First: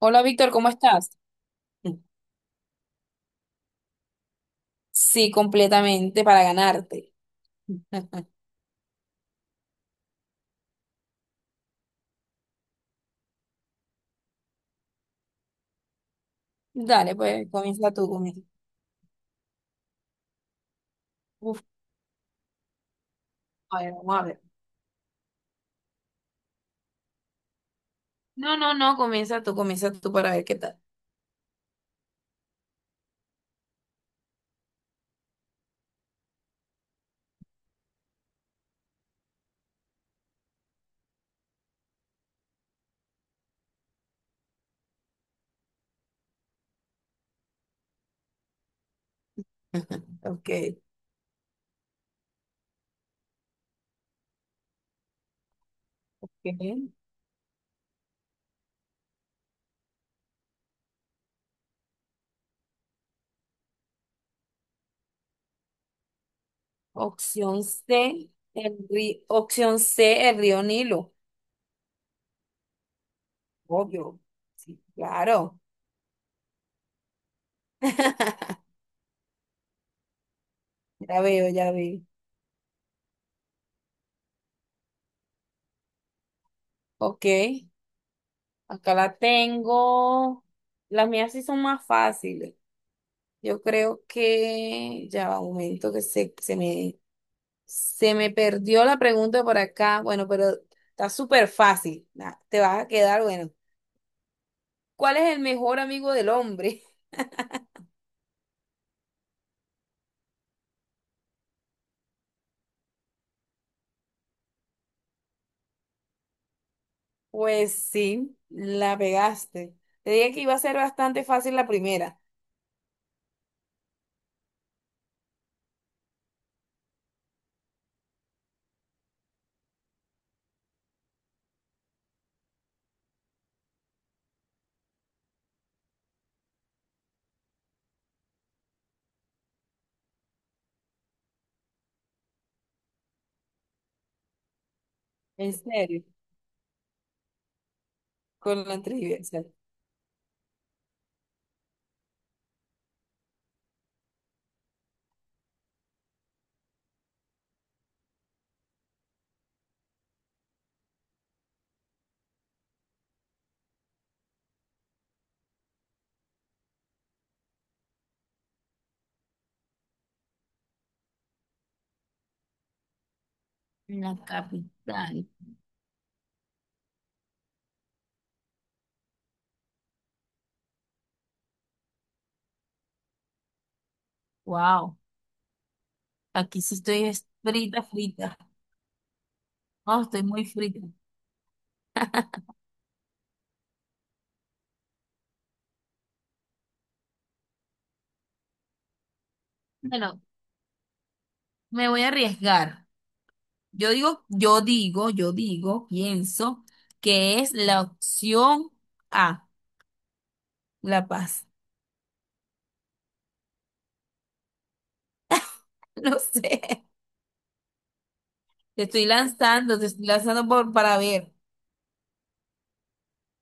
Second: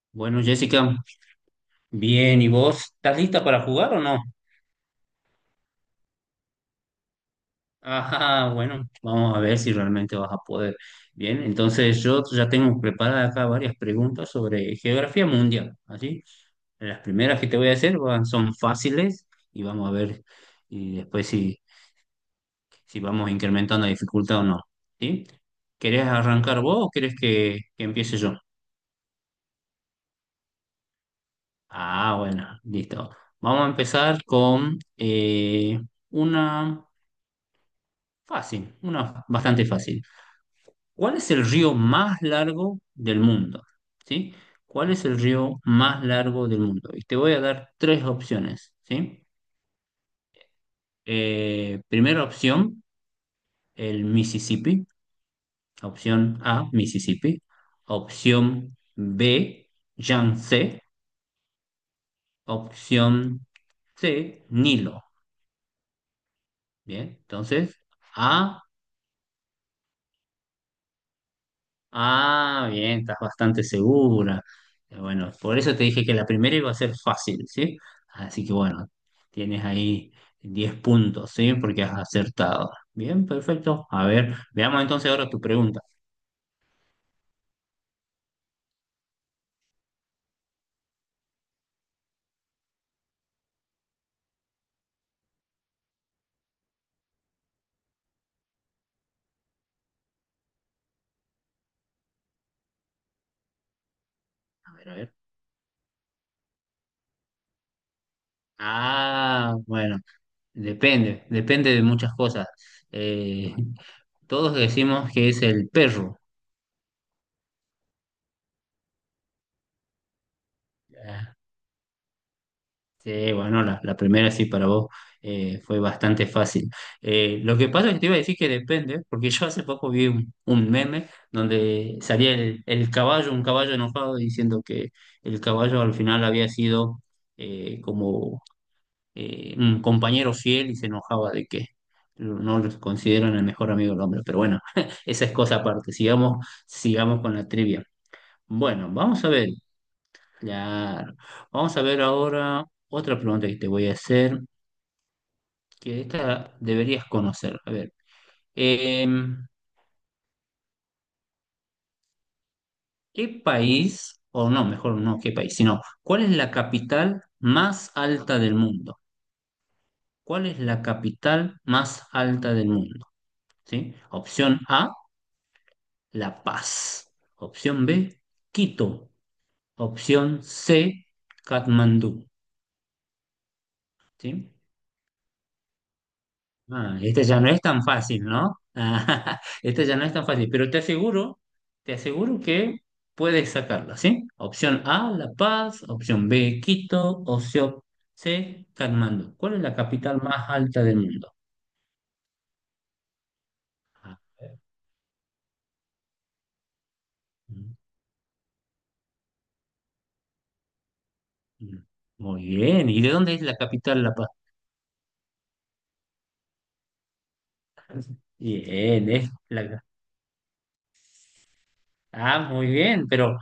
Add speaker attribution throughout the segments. Speaker 1: Hola
Speaker 2: Bueno,
Speaker 1: Víctor, ¿cómo
Speaker 2: Jessica,
Speaker 1: estás?
Speaker 2: bien, ¿y vos estás lista para jugar o no?
Speaker 1: Sí, completamente para ganarte.
Speaker 2: Ajá, bueno, vamos a ver si realmente vas a poder. Bien, entonces yo ya tengo preparadas acá varias preguntas sobre geografía mundial, ¿así? Las
Speaker 1: Dale,
Speaker 2: primeras
Speaker 1: pues
Speaker 2: que te voy a
Speaker 1: comienza
Speaker 2: hacer
Speaker 1: tú, comienza.
Speaker 2: son fáciles y vamos a ver y después
Speaker 1: Uf,
Speaker 2: si vamos
Speaker 1: a
Speaker 2: incrementando la
Speaker 1: ver, vamos a
Speaker 2: dificultad
Speaker 1: ver.
Speaker 2: o no, ¿sí? ¿Querés arrancar vos o querés que empiece yo?
Speaker 1: No, no, no, comienza tú para ver qué tal.
Speaker 2: Ah, bueno, listo. Vamos a empezar con una... fácil, una bastante fácil. ¿Cuál es el río más largo del mundo? ¿Sí? ¿Cuál es el río más largo del mundo? Y te voy a dar tres opciones, ¿sí?
Speaker 1: Ok.
Speaker 2: Primera opción, el Mississippi. Opción A,
Speaker 1: Ok.
Speaker 2: Mississippi. Opción B, Yangtze. Opción C, Nilo. Bien,
Speaker 1: Opción
Speaker 2: entonces
Speaker 1: C,
Speaker 2: A.
Speaker 1: el río, opción C, el río Nilo.
Speaker 2: Ah, bien, estás bastante
Speaker 1: Obvio.
Speaker 2: segura.
Speaker 1: Sí,
Speaker 2: Bueno, por
Speaker 1: claro.
Speaker 2: eso te dije que la primera iba a ser fácil, ¿sí? Así que bueno, tienes ahí 10
Speaker 1: Ya
Speaker 2: puntos,
Speaker 1: veo,
Speaker 2: ¿sí?
Speaker 1: ya
Speaker 2: Porque has
Speaker 1: veo.
Speaker 2: acertado. Bien, perfecto. A ver, veamos entonces ahora tu pregunta.
Speaker 1: Ok, acá la tengo. Las mías sí son más fáciles. Yo creo que ya va un momento que se me perdió la pregunta por acá. Bueno, pero está súper fácil. Nah, te vas a quedar, bueno.
Speaker 2: A ver, a ver.
Speaker 1: ¿Cuál es el mejor amigo del hombre?
Speaker 2: Ah, bueno, depende, depende de muchas cosas. Eh, Todos decimos que es el perro.
Speaker 1: Pues sí, la pegaste. Te dije que iba a ser bastante
Speaker 2: Ah,
Speaker 1: fácil la primera.
Speaker 2: sí, bueno, la primera sí para vos fue bastante fácil. Lo que pasa es que te iba a decir que depende, porque yo hace poco vi un meme donde salía el caballo, un caballo enojado, diciendo que el caballo al final había sido como un compañero fiel y se enojaba de que no lo consideran el mejor amigo del hombre. Pero bueno, esa es
Speaker 1: En
Speaker 2: cosa aparte.
Speaker 1: serio,
Speaker 2: Sigamos, sigamos con la trivia.
Speaker 1: con la
Speaker 2: Bueno,
Speaker 1: trivia,
Speaker 2: vamos
Speaker 1: o
Speaker 2: a
Speaker 1: sea.
Speaker 2: ver. Claro. Vamos a ver ahora otra pregunta que te voy a hacer, que esta deberías conocer. A ver, em, ¿qué país, o no, mejor no qué país, sino cuál es la capital más alta del mundo? ¿Cuál es la capital más alta del mundo? ¿Sí?
Speaker 1: En la
Speaker 2: Opción A,
Speaker 1: capital.
Speaker 2: La Paz. Opción B, Quito. Opción C, Katmandú. ¿Sí?
Speaker 1: Wow. Aquí sí
Speaker 2: Ah,
Speaker 1: estoy
Speaker 2: este
Speaker 1: es
Speaker 2: ya no es tan
Speaker 1: frita,
Speaker 2: fácil,
Speaker 1: frita.
Speaker 2: ¿no? Ah, este ya
Speaker 1: Oh,
Speaker 2: no es
Speaker 1: estoy
Speaker 2: tan
Speaker 1: muy
Speaker 2: fácil, pero
Speaker 1: frita.
Speaker 2: te aseguro que puedes sacarla, ¿sí? Opción A, La Paz, opción B, Quito, opción C, Katmandú. ¿Cuál es la capital
Speaker 1: Bueno,
Speaker 2: más alta del mundo?
Speaker 1: me voy a arriesgar. Yo
Speaker 2: A
Speaker 1: digo,
Speaker 2: ver.
Speaker 1: yo digo, yo digo, pienso que es
Speaker 2: Mm,
Speaker 1: la opción A, La Paz.
Speaker 2: mm. Muy bien, ¿y de dónde es la capital La Paz?
Speaker 1: No sé.
Speaker 2: Bien, es la...
Speaker 1: Te estoy lanzando por, para ver.
Speaker 2: Ah, muy bien, pero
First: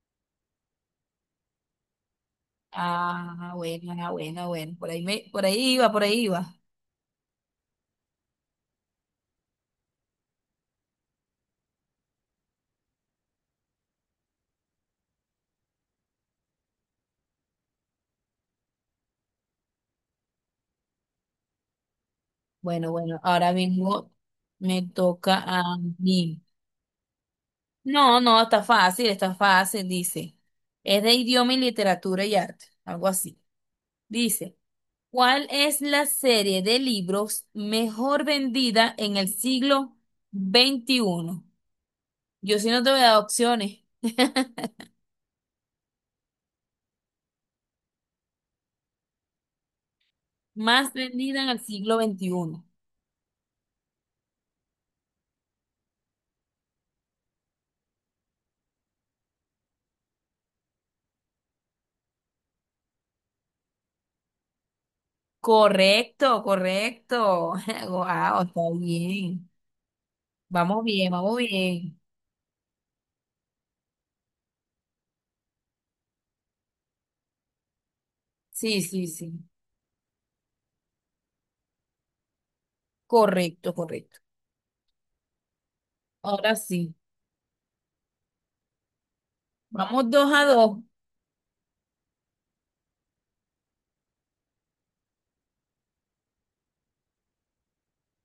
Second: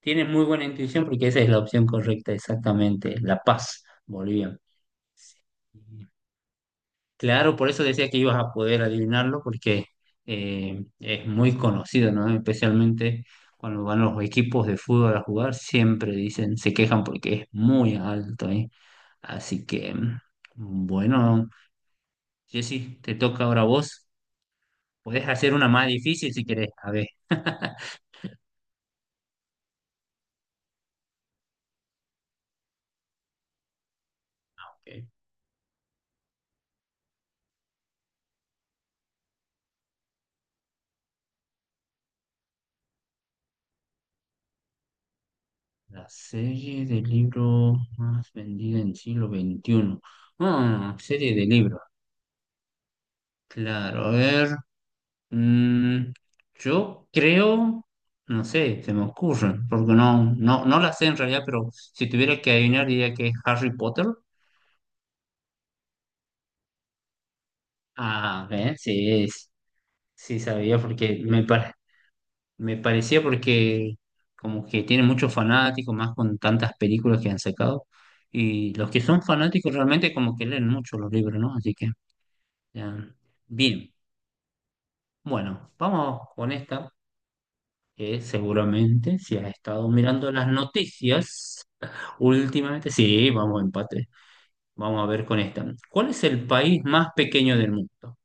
Speaker 2: tienes muy buena intuición porque esa es la opción correcta, exactamente, La
Speaker 1: Ah,
Speaker 2: Paz,
Speaker 1: bueno, ah, bueno,
Speaker 2: Bolivia.
Speaker 1: bueno. Por ahí me, por ahí iba, por ahí iba.
Speaker 2: Claro, por eso decía que ibas a poder adivinarlo, porque es muy conocido, ¿no? Especialmente cuando van los equipos de fútbol a jugar, siempre dicen, se quejan porque es muy alto, ¿eh? Así que, bueno,
Speaker 1: Bueno,
Speaker 2: Jessy, te
Speaker 1: bueno,
Speaker 2: toca
Speaker 1: ahora
Speaker 2: ahora a vos.
Speaker 1: mismo me
Speaker 2: Puedes
Speaker 1: toca
Speaker 2: hacer una
Speaker 1: a
Speaker 2: más difícil
Speaker 1: mí.
Speaker 2: si querés. A ver,
Speaker 1: No, no, está fácil, dice. Es de idioma y literatura y arte, algo así. Dice,
Speaker 2: ok.
Speaker 1: ¿cuál es la serie de libros mejor vendida en el siglo XXI? Yo sí no te voy a dar opciones.
Speaker 2: La serie de libros más vendida en siglo XXI.
Speaker 1: Más
Speaker 2: Ah, serie
Speaker 1: vendida
Speaker 2: de
Speaker 1: en el
Speaker 2: libros.
Speaker 1: siglo veintiuno.
Speaker 2: Claro, a ver. Mm, yo creo, no sé, se me ocurre, porque no, no, no la sé en realidad, pero si tuviera que adivinar diría que es Harry Potter.
Speaker 1: Correcto, correcto. Wow,
Speaker 2: Ah,
Speaker 1: está
Speaker 2: ¿ves? Sí,
Speaker 1: bien.
Speaker 2: sí sabía
Speaker 1: Vamos bien,
Speaker 2: porque
Speaker 1: vamos bien.
Speaker 2: me parecía porque como que tiene muchos fanáticos, más con tantas películas que han sacado. Y
Speaker 1: Sí,
Speaker 2: los que
Speaker 1: sí,
Speaker 2: son
Speaker 1: sí.
Speaker 2: fanáticos realmente como que leen mucho los libros, ¿no? Así que, ya.
Speaker 1: Correcto,
Speaker 2: Bien,
Speaker 1: correcto.
Speaker 2: bueno, vamos con
Speaker 1: Ahora
Speaker 2: esta,
Speaker 1: sí.
Speaker 2: que seguramente si has estado
Speaker 1: Vamos
Speaker 2: mirando
Speaker 1: dos a
Speaker 2: las
Speaker 1: dos.
Speaker 2: noticias. Últimamente, sí, vamos a empate. Vamos a ver con esta. ¿Cuál es el país más pequeño del mundo?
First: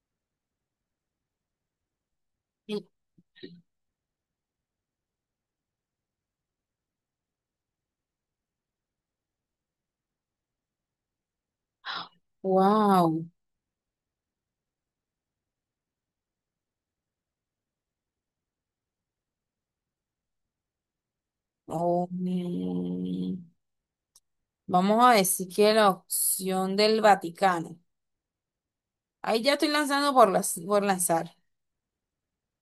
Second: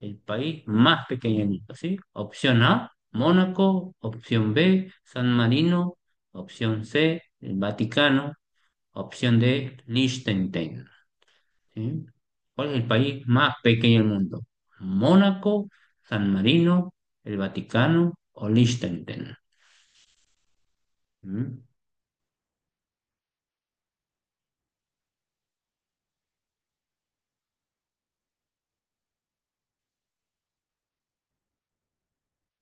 Speaker 2: El país más pequeño del mundo, ¿sí? Opción A, Mónaco. Opción B, San Marino. Opción C, el Vaticano. Opción D, Liechtenstein. ¿Sí? ¿Cuál es el país
Speaker 1: Wow.
Speaker 2: más pequeño del mundo? ¿Mónaco, San Marino, el Vaticano o Liechtenstein? ¿Mm?
Speaker 1: Oh, man. Vamos a decir que la opción del Vaticano. Ahí ya estoy lanzando por, las, por lanzar.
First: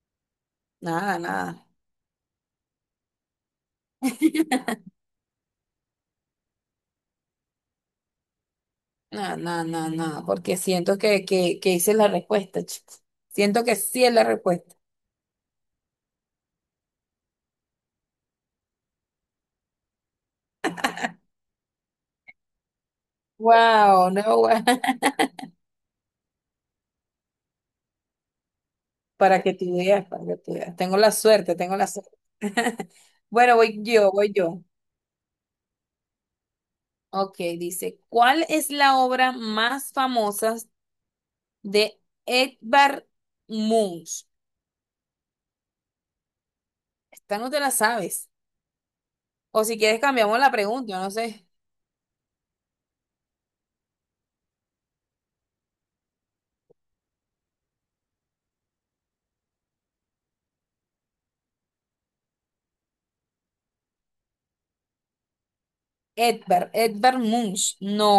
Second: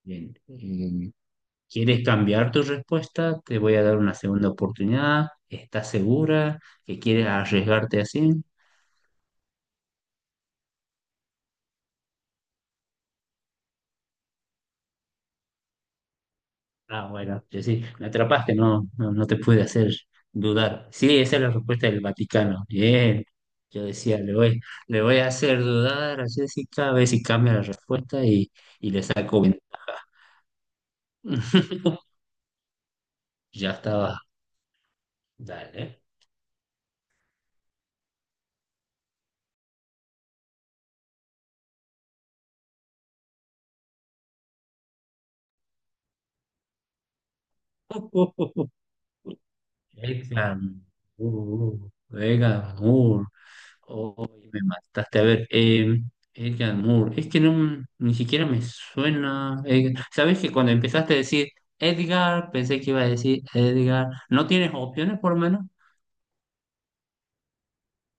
Speaker 2: Bien.
Speaker 1: Nada, nada.
Speaker 2: ¿Quieres cambiar tu respuesta? Te voy a dar una segunda oportunidad. ¿Estás segura que quieres arriesgarte así?
Speaker 1: Nada, nada, nada, nada. Porque siento que hice la respuesta, chicos. Siento que sí es la respuesta.
Speaker 2: Ah, bueno, yo sí, me atrapaste, no, no, no te pude hacer dudar. Sí, esa es la respuesta del Vaticano. Bien. Yo
Speaker 1: Wow,
Speaker 2: decía,
Speaker 1: no, guau.
Speaker 2: le voy a hacer dudar a Jessica, a ver si cambia la respuesta y le saco
Speaker 1: Para que
Speaker 2: ventaja.
Speaker 1: tú veas, para que tú veas. Tengo la suerte, tengo la suerte. Bueno,
Speaker 2: Ya
Speaker 1: voy yo,
Speaker 2: estaba.
Speaker 1: voy yo.
Speaker 2: Dale.
Speaker 1: Ok, dice, ¿cuál es la obra más famosa de Edvard Munch? Esta no te la sabes. O si quieres cambiamos la
Speaker 2: Beckham.
Speaker 1: pregunta, no sé.
Speaker 2: Beckham. Oh, me mataste. A ver, Edgar Moore. Es que no, ni siquiera me suena. ¿Sabes que cuando empezaste a decir Edgar, pensé que iba a decir Edgar? ¿No tienes opciones por lo menos?
Speaker 1: Edvard, Edvard Munch. No,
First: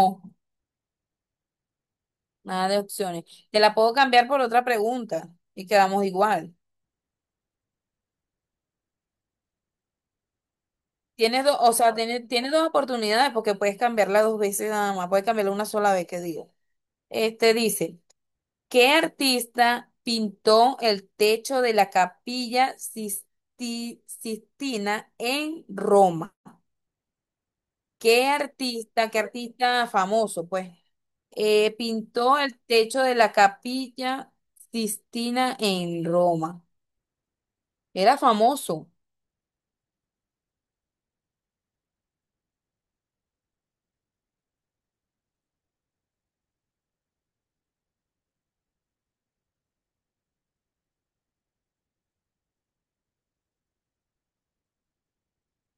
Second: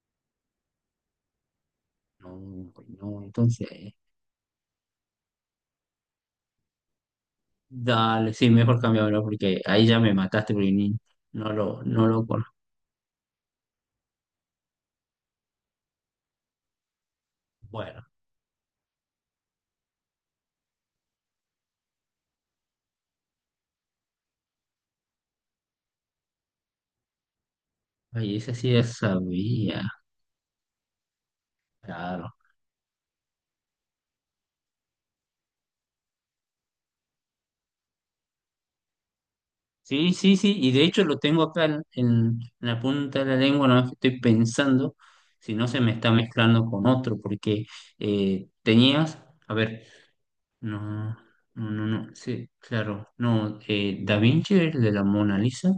Speaker 1: nada
Speaker 2: No,
Speaker 1: de
Speaker 2: pues no.
Speaker 1: opciones. Te
Speaker 2: Entonces,
Speaker 1: la puedo cambiar por otra pregunta y quedamos igual.
Speaker 2: dale, sí, mejor cambiarlo porque ahí ya me mataste porque
Speaker 1: Tienes
Speaker 2: no
Speaker 1: dos, o
Speaker 2: lo,
Speaker 1: sea,
Speaker 2: no lo
Speaker 1: tienes, tienes
Speaker 2: conozco.
Speaker 1: dos oportunidades porque puedes cambiarla dos veces nada más. Puedes cambiarla una sola vez, que digo. Este dice,
Speaker 2: Bueno,
Speaker 1: ¿qué artista pintó el techo de la Capilla Sistina en Roma?
Speaker 2: ahí ese sí ya
Speaker 1: Qué
Speaker 2: sabía.
Speaker 1: artista famoso, pues,
Speaker 2: Claro.
Speaker 1: pintó el techo de la Capilla Sistina en Roma? Era famoso.
Speaker 2: Sí, sí, sí, y de hecho lo tengo acá en la punta de la lengua, no que estoy pensando si no se me está mezclando con otro, porque tenías, a ver, no, no, no, no, sí, claro, no, Da Vinci es el de la Mona Lisa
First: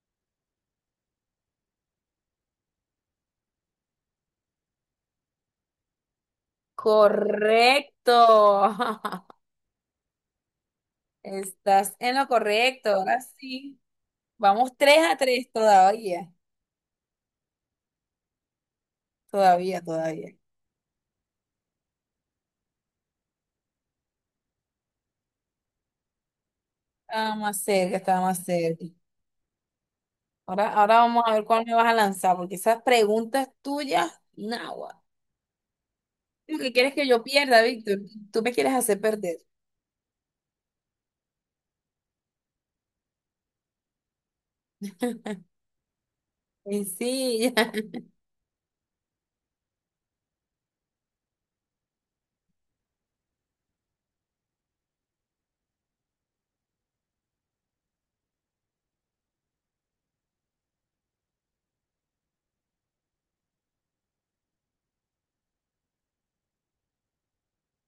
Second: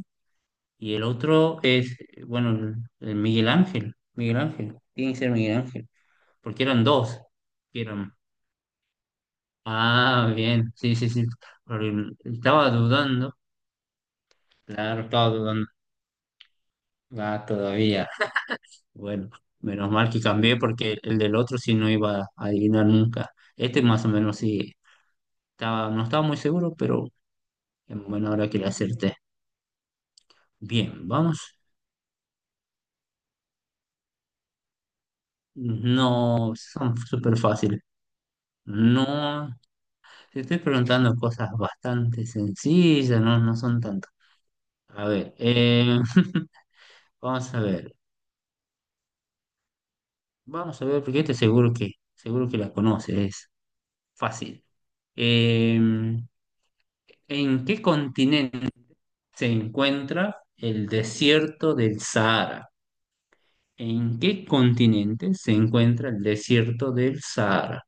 Speaker 2: y el otro es, bueno, el Miguel Ángel, Miguel Ángel, tiene que ser Miguel Ángel, porque eran dos, que eran,
Speaker 1: Correcto.
Speaker 2: ah, bien, sí, sí, sí,
Speaker 1: Estás
Speaker 2: porque
Speaker 1: en lo
Speaker 2: estaba
Speaker 1: correcto. Ahora
Speaker 2: dudando,
Speaker 1: sí. Vamos tres
Speaker 2: claro,
Speaker 1: a
Speaker 2: estaba
Speaker 1: tres
Speaker 2: dudando,
Speaker 1: todavía.
Speaker 2: va todavía. Bueno,
Speaker 1: Todavía,
Speaker 2: menos mal que
Speaker 1: todavía.
Speaker 2: cambié porque el del otro sí no iba a adivinar nunca. Este más o menos sí estaba, no estaba muy seguro, pero
Speaker 1: Estaba más cerca,
Speaker 2: en
Speaker 1: estaba
Speaker 2: buena
Speaker 1: más
Speaker 2: hora que le
Speaker 1: cerca.
Speaker 2: acerté.
Speaker 1: Ahora, ahora
Speaker 2: Bien,
Speaker 1: vamos a
Speaker 2: vamos.
Speaker 1: ver cuál me vas a lanzar, porque esas preguntas tuyas, nagua.
Speaker 2: No,
Speaker 1: Lo que
Speaker 2: son
Speaker 1: quieres que yo
Speaker 2: súper
Speaker 1: pierda,
Speaker 2: fáciles.
Speaker 1: Víctor. Tú me quieres hacer perder.
Speaker 2: No, te estoy preguntando cosas bastante sencillas, no, no son tantas. A ver,
Speaker 1: Y sí,
Speaker 2: vamos a
Speaker 1: ya.
Speaker 2: ver, vamos a ver, porque este seguro que la conoces, es fácil. Em, ¿En qué continente? Se encuentra el desierto del Sahara? ¿En qué continente se encuentra el desierto del Sahara?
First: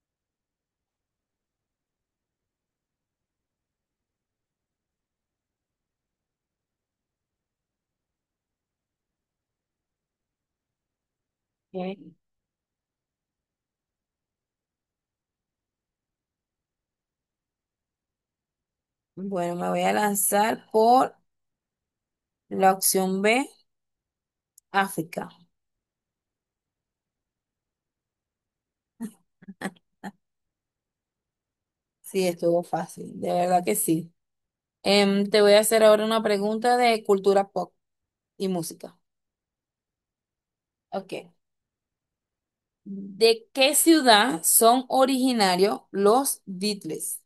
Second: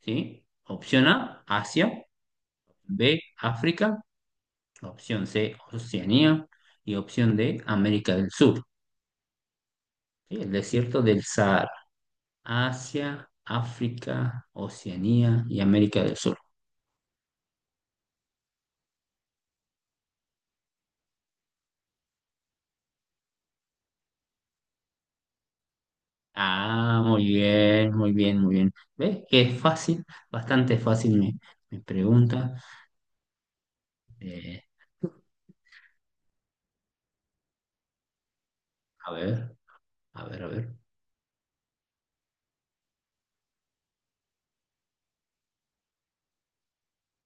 Speaker 2: ¿Sí? Opción A, Asia, B, África, opción C, Oceanía y opción D, América del Sur. ¿Sí? El desierto del Sahara,
Speaker 1: Ok.
Speaker 2: Asia, África, Oceanía y América del Sur.
Speaker 1: Bueno, me voy a lanzar por la opción B, África.
Speaker 2: Ah, muy bien, muy bien, muy bien. ¿Ves? Que es fácil, bastante fácil mi
Speaker 1: Sí,
Speaker 2: pregunta.
Speaker 1: estuvo fácil, de verdad que sí.
Speaker 2: Eh,
Speaker 1: Em, te voy a hacer ahora una pregunta de cultura pop y música.
Speaker 2: A ver, a ver, a ver.
Speaker 1: Ok. ¿De qué ciudad son originarios los Beatles?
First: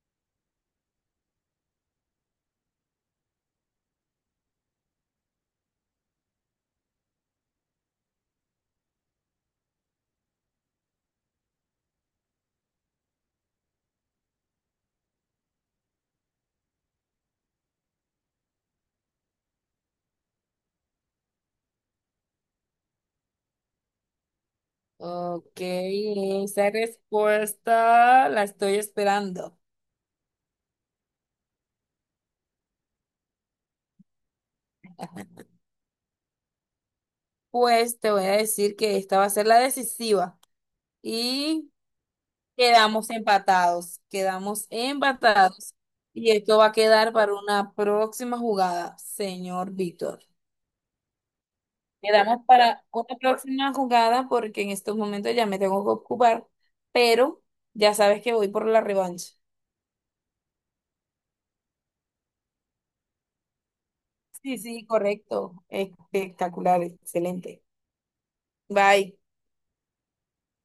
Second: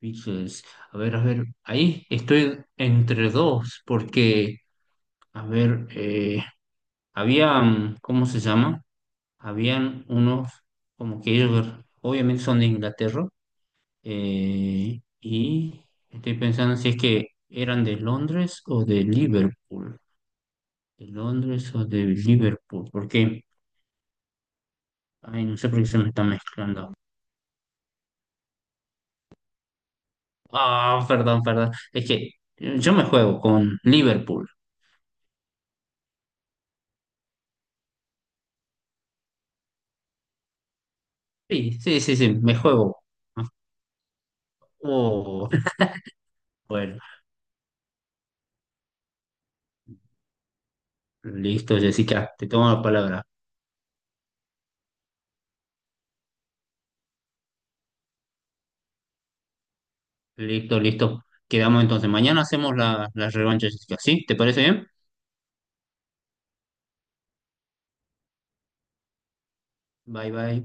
Speaker 2: Pixels. A ver, a ver. Ahí estoy entre dos, porque, a ver, habían, ¿cómo se llama? Habían unos, como que ellos, obviamente son de Inglaterra, y estoy pensando si es que eran de Londres o de Liverpool. De Londres o de Liverpool, porque, ay,
Speaker 1: Ok,
Speaker 2: no sé por qué se me está
Speaker 1: esa
Speaker 2: mezclando.
Speaker 1: respuesta la estoy esperando.
Speaker 2: Ah, perdón, perdón. Es que yo me juego con Liverpool.
Speaker 1: Pues te voy a decir que esta va a ser la decisiva. Y
Speaker 2: Sí, sí, sí, sí, me juego.
Speaker 1: quedamos
Speaker 2: Me
Speaker 1: empatados, quedamos
Speaker 2: juego.
Speaker 1: empatados. Y esto va a
Speaker 2: Bueno,
Speaker 1: quedar para una próxima jugada, señor Víctor.
Speaker 2: listo, Jessica,
Speaker 1: Quedamos
Speaker 2: te tomo la
Speaker 1: para una
Speaker 2: palabra.
Speaker 1: próxima jugada porque en estos momentos ya me tengo que ocupar, pero ya sabes que voy por la revancha.
Speaker 2: Listo, listo. Quedamos entonces. Mañana hacemos la revancha, Jessica. ¿Sí? ¿Te
Speaker 1: Sí,
Speaker 2: parece bien?
Speaker 1: sí, correcto. Espectacular, excelente. Bye.
Speaker 2: Bye, bye.